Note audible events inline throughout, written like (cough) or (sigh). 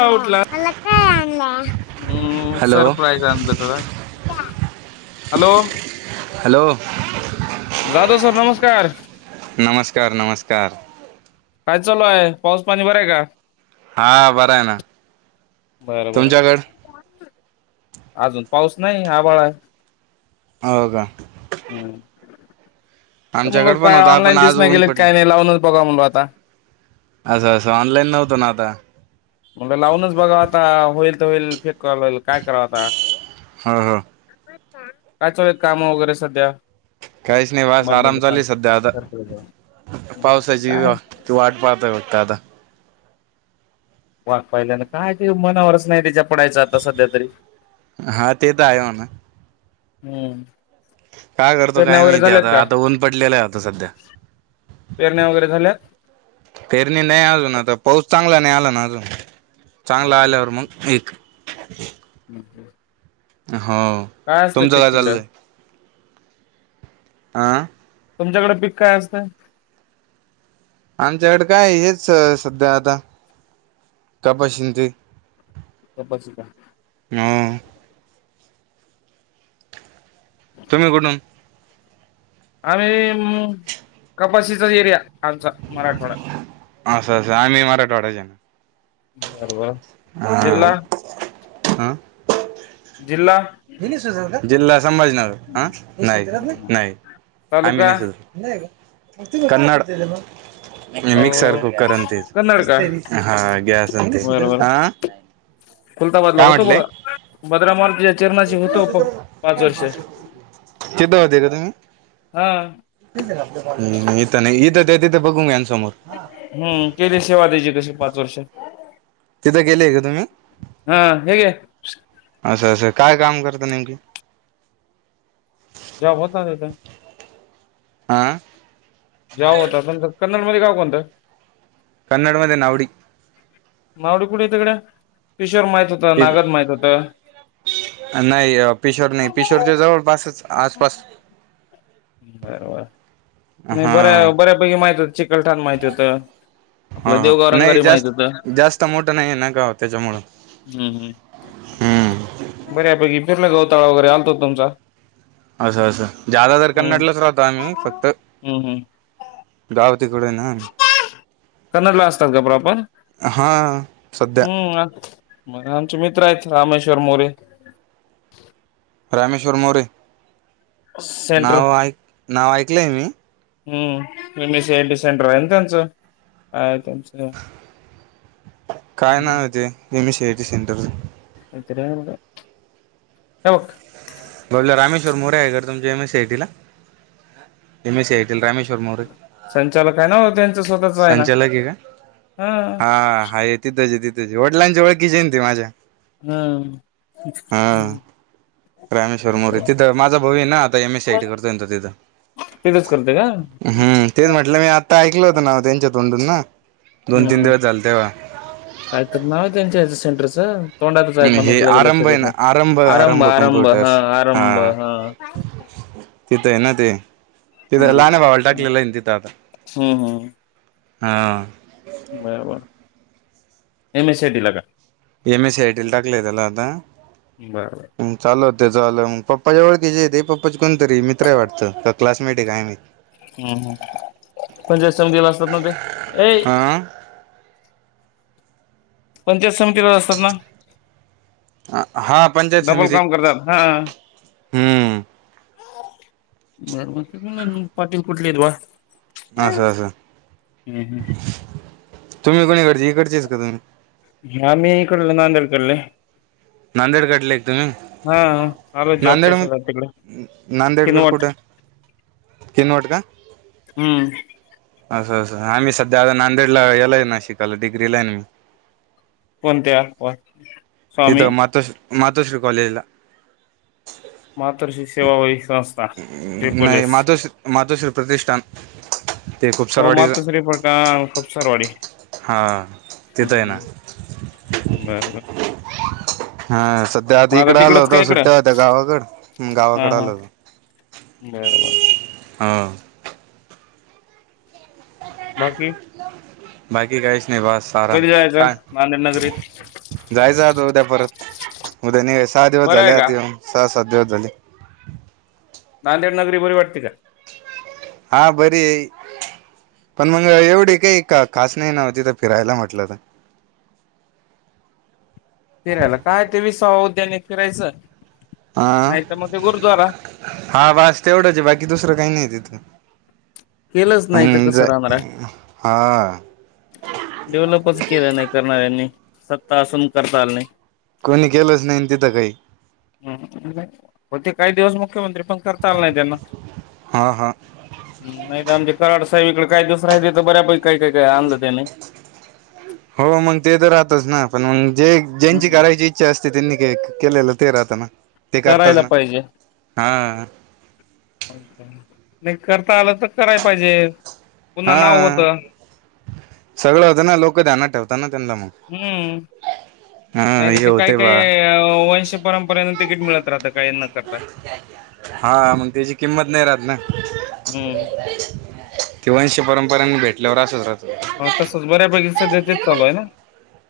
आता उठला, मला काय आणलं? अ.. हॅलो सर प्र्राईज आणलं तुला. हॅलो! हॅलो! जाधव सर, नमस्कार! नमस्कार, नमस्कार! काय चालू आहे पाऊस पाणी बरय का? हा बरं आहे ना. बर बर तुमच्याकड अजून पाऊस नाही आभाळा आहे. हो का? हम्म मग आमच्याकडे पण काय होता ऑनलाईन पण दिस आज नाही ऊन गेले पडलं काही नाही लावूनच बघा म्हणलं आता असं असं ऑनलाईन नव्हतं ना आता? म्हणलं लावूनच बघा आता होईल तर होईल एक कॉल कराव आता? हा हा काय चालू काम वगैरे सध्या? काहीच नाही बस आराम मम्मीला चालू सांग आहे सध्या त सरप्राईज. आता पावसाची काय तू वाट पाहतोय फक्त आता वाट पहिल्या ना काय मते मना वरच नाही त्याच्या पडायचं आता सध्या तरी हा ते तर आहे म्हणा हम्म काय करतो पेरण्या काय वगैरे माहिती आहे झाल्यात आता का आता ऊन पडलेलं आहे होता सध्या पेरण्या वगैरे झाल्यात? पेरणी नाही अजून आता पाऊस चांगला नाही आला ना अजून चांगला बरोबर आल्यावर मग एक हम् ह हो काय असतं तुमचं पिकं तिकडं? चाललंय आं तुमच्याकडे पीक काय असतं? आमच्याकडे काय हेच सध्या आता कपाशींचे गप बशी का? (unintelligible) हम्म तुम्ही कुठून? आम्ही अ कपाबशीचा एरिया आमचा मराठवाडा असं सांग की मराठवाड्याचे बरोबर. जिल्हा हम्म हम्म जिल्हा? जिल्हा संभाजीनगर अ नाही हम्म. नाही आम्ही तालुका निसू कन्नड अ मिक्सर कुकर ते कन्नड का? हा गॅस आण ते बरोबर. खुलताबादला काय होतो म्हटले बघा भद्रा मारुती तिथं होते का तुम्ही? हा हम्म इथं नाही तेे तिथं ते बघुन यांना समोर हम्म केली सेवा द्यायची तशी पाच वर्ष तिथं गेलेय का तुम्ही? हा हे घे असं असं काय काम करत नेमकी? जॉब होता तिथं आ जॉब होता तुमचा कन्नड मध्ये गाव कोणतं? कनडमध्ये नावडी मावडी कुठं येत गड्या पीशोर माहित होत नागर माहित होतं अं.. नाई... पिशोर नाई... होतं. पिशोरच्या जवळ पासच- आसपास. बरोबर... न्हयी... हा बर्या... बऱ्यापैकी माहित होतं... चिखलठाण माहिती होतं. आपलं हा... देवगाव न्हयी... रंगारी माहित जास्त होतं -जास्त मोठं न्हयी ना गाव त्याच्यामुळं हम्म... हम्म... बऱ्या पैकी पूर्ण गवताळा वगैरे आलतो तुमचा असं असं... ज्यादा तर हम्म कन्नरलाच राहतो आम्ही फक्त हम्म हम्म गाव तिकडं हे ना. (inaudible) कन्नरला असतात का प्रॉपर... हा सध्या हम्म. मग... आमचे मित्र हेत रामेश्वर मोरे. रामेश्वर मोरे. सेंटर नाव ऐक... नाव ऐकलंय मी. हम्म M H C I T centre हाय ना त्यांचं... हाय त्यांचं. काय नाव हं. ये ते.. एम ए सी आयटी सेंटरचं? काही तरी हाये बगा... (unintelligible) बबल्या... रामेश्वर मोरे हाये का रे तुमच्या एम एस सीय टी ला.. M S C I Rameshwar More... हा... संचालक आहे ना त्यांच स्वतःच आहे ना संचालक हे का? हा हाए... तिथंच ए. तिथच ए... वडलांच्या वळखीचे ए ना ते माझ्या. हा हा रामेश्वर मोरे... तिथं माझा भाऊ ए ना... आता एम एस सीईटी करतोय ना तो तिथं. तिथंच करतोय का... हं हम्म हं तेच म्हटलं... मी आत्ता ऐकल होतं नाव त्यांच्या तोंडून ना... दोन तीन हम्म दिवस झाले तेव्हा काय तर नाव है त्यांच्या... ह्याच्या सेंटरचं तोंडातच ए पण हे लगी आरंभ लक्षात आहे येत ना नाय... आरंभ... आरंभ हा कम्प्युटर्स आरंभ हा (inaudible) तिथं ए ना ते... तिथं हम्म. लाहण्या भावाला टाकलेलं ए ना तिथं आता. हम्म हां. बरं बरं... M H C I T ला का? एम एच सि आय टीला टाकलंय त्याला आता बरं. चाललं होतं त्याचंवालं... मग पप्पाच्या ओळखीचे हे ते पप्पाचे कोणतरी ए... मित्र ए वाटतं.. का क्लासमेट ए काय माहीत हम्म... हं.. पंचायत समितीला असतात ना ते... ऐ हा पंचायत समतीवर असतात ना? हं-हा... पंचायत डबल समितीत... काम करतात हम्म बर म्हंटलं मग... पाटील कुठले हेत बा? आसं... असं. हं... हं. तुम्ही कोणीकडचे.. इकडचेच का तुम्ही? आम्ही इकडले... नांदेड कडले नांदेड कडले का तुम्ही? हा आलो जॉबच्या नांदेड शोधात तिकडे म... नांदेडकड किनवट कुठं? तीनवट का? हम्म असं असं.. आम्ही सध्या आता नांदेडला... येलाय ना शिकायला... डिग्रीला ए नं मी. कोणत्या... कोण? तिथं मातोश्री... मातोश्री कॉलेजला मातर्श्री सेवाभावी संस्था ट्रिपल नाही एस. मातोश्री मातोश्री प्रतिष्ठान. ते हो खुपसरवाडीच मातोश्री फळट खूप सरवाडी हा हम तिथं आहे ह ना बरं हा सध्या मग आधी आता इकड आलो तिकडच का होत इकडं सुट्ट्या होत्या गावाकड, गावाकड आलो होतो. बर बर ह बाकी बाकी काहीच नाही बस आराम कधी जायचं काय नांदेड नगरीत जायचं आत उद्या परत उद्या नाही सहा दिवस बरं झाले आहे का आता येऊन सहा, सात दिवस झाले नांदेड नगरी बरी वाटते का? हा बरीय पण मग एवढी काही खास नाही नव्हतीथ फिरायला म्हटलं तर फिरायला काय ते विसावा उद्यानेत फिरायचं हा नाहीतर मग गुरुद्वारा हा बास तेवढाच आहे बाकी दुसरा काही नाही तिकड केलंच नाही तर हम्म कसं जा राहणार आहे हा डेव्हलपच केलं नाही करणाऱ्यांनी सत्ता असून करता आल नाही. कोणी केलंच नाही तिथं काही. ह होते काही दिवस मुख्यमंत्री पण करता आल नाही त्यांना. हा हा. नाही आमचे कराड साहेब इकडे काय दिवस राहिले ते तर बऱ्यापैकी काही काय, काय आणलं त्यांनी. हो मग ते तर राहतच ना पण मग जे ज्यांची हम्म करायची असते त्यांनी काय केलेलं ते राहतना करायला पाहिजे. नाही करता आलं तर करायला पाहिजे. पुन्हा हा नाव होतं सगळं होतं ना लोक ध्यानात ठेवत ना त्यांना मग. हम्म हा नाही तर हे ते काही, होते बा काही वंश परमपरेनं तिकीट मिळत राहतं काही ना तर हा मग त्याची किंमत नाही राहतना. हम्म ते वंश परमपरेन भेटल्यावर असंच राहत. हा तसंच बऱ्यापैकी सध्या तेच चालू आहे ना?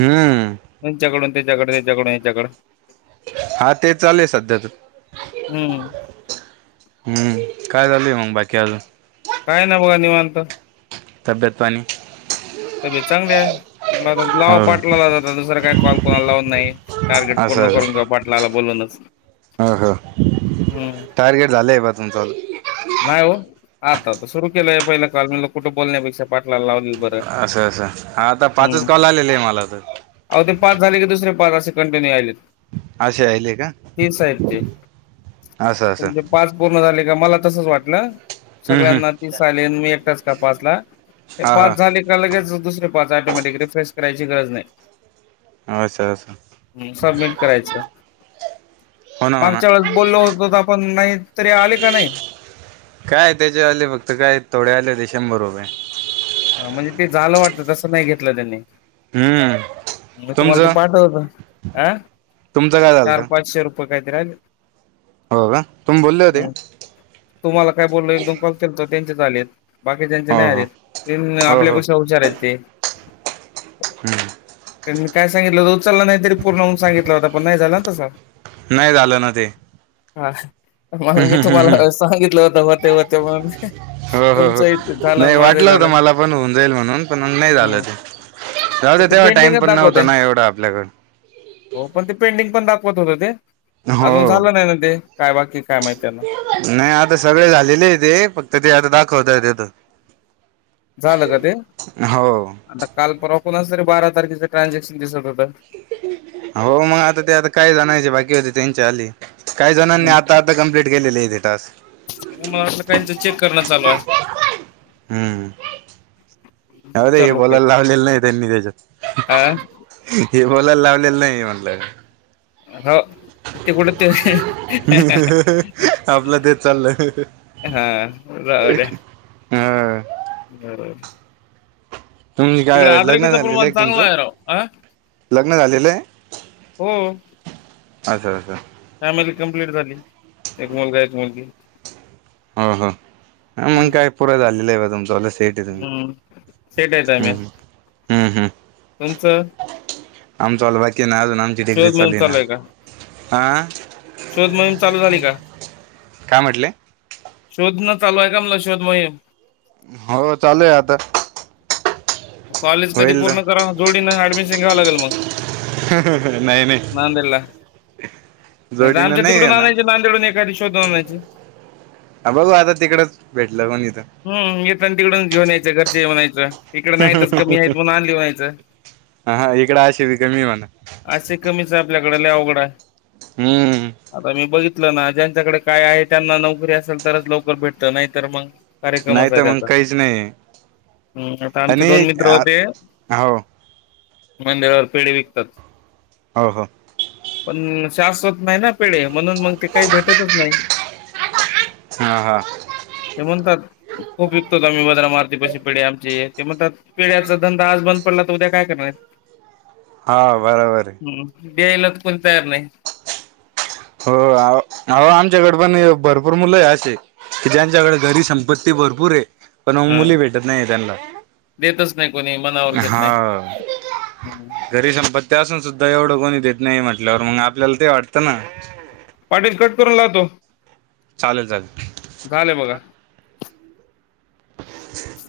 हम्म. त्यांच्याकडून त्याच्याकडे त्याच्याकडून हच्याकड हा ते चालुये सध्या तर हम्म हम्म, काय झालं मग बाकी आजुन. काय ना बा निवांत. तब्येत, पाणी? तब्येत चांगली आहे म आ लाव हो पाठला जातता दुसरा काही कॉल कोणाला लावत नाही. टार्गेट पूर्ण करून घेऊ पाटलाला बोलूनच. हा. हम्म. टार्गेट झाले आहे बग - (inaudible) नाही हो, आता त सुरू केलंय, पहिलं कॉल, मला कुठं बोलण्यापेक्षा पाटलाला लाव आस आस, हा आता पाच कॉल आलेले आहे मला तर. अहो ते पाच झाले की दुसरे पाच, असे कंटिन्यू यायलेत. असे आले का तिस आहेत ते असं असं तुच्या पाच पूर्ण झाले का मला तसच वाटलं हम्म, हम्म. सगळ्यांना दिसायला मी एकटाच का पाच ला ते हा पाच हा झाले का लगेचच दुसर पाच ऑटोमॅटिक रिफ्रेश करायची गरज नाही असं असं हम् सबमिट करायचं हो ना हो ना मागच्या वेळेस बोललो होतो तर आपण नाही तरी आले का नाही. काय त्याच्या आले फक्त काय थोडे्या आले होते शंभर रुपये हा म्हणजे ते झालं वाटत तसं नाही घेतलं त्यांनी हम्म म तुम्हाला त तुमचं पाठवल अ तुमचं काय झालं चार तर पाचशे रुप पप्पा काय करायल्यात? (unintelligible) हो का? तुमी बोलले होते? तुम्हाला काय बोललो एक दोन कॉल तर त्यांचे त्यांचेच आलेत, बाकीच्यांचे नाही हो हो आलेत. तेन हो हो आपल्यापेक्षा हुशार आहेत ते. (inaudible) त्यांनी काय सांगितलवत उचलला नाही तरी पूर्ण होइन सांगितलवता, पण नाही झाला ना तसा. नाही झालं ना ते म मी हम्म, हम्म, हम्म. तुम्हाला सांगितलं होत व्हतय व्हतय म्हणून. हो हो हो, तुमचं इथ झालं नाही माझं वाटलं होत झालं मला पण होऊन जाईल म्हणून पण नाही झालं. हम्म जाऊदे पण ते तेव्हा टाइम पेंडिंगच पण नव्हता दाखवते. ना एवढा आपल्याकडे. हो ते पेंडिंग पण दाखवत होत ते. अजून हो झालं नाही ना ते? काय बाकी काय माहिती आता. नाही आता सर्वे झालेले आहे ते, फक्त ते आता दाखवतय तिथं. झालं का ते? हो आता काल परवा कुणाचं तरी बारा तारखेचं ट्रान्झॅक्शन दिसत होतं. अहो म ते आता काय जणांचे बाकी होते ते आले. काही जणांनी आता आता कम्प्लीट केलेले आहे ते टास्क. म असं काहींच चेक करणं चालू हाय. हम्म दोन जाऊदे चार हे लोक बोलायला आहेत लावलेलं नाही त्यांनी आ ह्याच्यात. हे बोलायला लावलेलं नाही म्हटलं. हो, ते कुठं ते आपलं तेच चाललं हा, जाऊदे. हा. (unintelligible) तुमी तिकडे काय लग्न आद्रकीचं झालेलं हे प्रमाण काय चांगलं तुमचं? आहे राव आ लग्न झालेलं आहे, हो अस अस. फॅमिली कंप्लीट झाली, एक मुलगा, एक मुलगी. हव का? हम्म मग काय पुरे झालेलं आहे बा तुमच आता सेठ. हम्, हम्म सेट आहेत आम्ही हम्म, हम्म. तुमचं आमचं अजून बाकी ना, अजून आमची डिग्री शोध मोहीम चालुहे चालू ना. आहे का आ शोध मोहीम चालू झाली का? का म्हटले? शोधणं चालू आहे का म्हल शोध मोहीम? हाव चालूय आता, कॉलेज कधी होईल ना. पूर्ण करा जोडीनं अँडमिशन घ्याव लागलं मग. नाही नाही. नांदेडला नाही त जोडीनं आमच्या आहे तिकडून ना आणायचे, नांदेडून एखादी शोधून आणायची. हा बघू आता तिकडच, भेटलं मग इथं. हम्, येताना तिकडून घेऊन यायचं, घरचे घेऊन यायचं. इकड नाहीतच कमी आहेत, म्हणून आणली म्हणायचं. हा इकडं अशी बी कमी म्हणा असे कमीच हाय आपल्याकडं, लई अवघड हाय. हम्म. आता मी बघितलं ना, ज्यांच्याकडे काय आहे, त्यांना नोकरी असेल तरच लवकर भेटत, नाही तर मग नाही कार्यक्रमचा आहे तर मग त्याचा. काहीच नाही हम् आता आमचे आणि दोन मित्र होते हो मंदिरावर पेढे विकतात. हो. पण शाशवत नाही ना पेडे, म्हणून मग ते काही भेटतच नाही. हा हा. ते म्हणतात खूप विकतोतो आम्ही वद्र मारुती पशी पेडे आमचे. ते म्हणतात पेढ्याचा धंदा आज बंद पडला तर, उद्या काय करणार. हा बरोबर आहे. हम्म. द्यायला कोणी तयार नाही. हो. आवो आमच्याकडे पण भरपूर मुलं आहे असे. की ज्यांच्याकडे घरी संपत्ती भरपूर हय. पण अ हा मुली भेटत नाही त्यांना. देतच नाही कोणी मनावर घेत नाही. हा. (unintelligible) घरी संंपत्ती असून सुद्धा एवढं कोणी देत नाही म्हटल्यावर मग आपल्याला ते वाटतं ना. पाठीत कट करून लावतो. चालेल चालेल. झालंय बघा. (inaudible)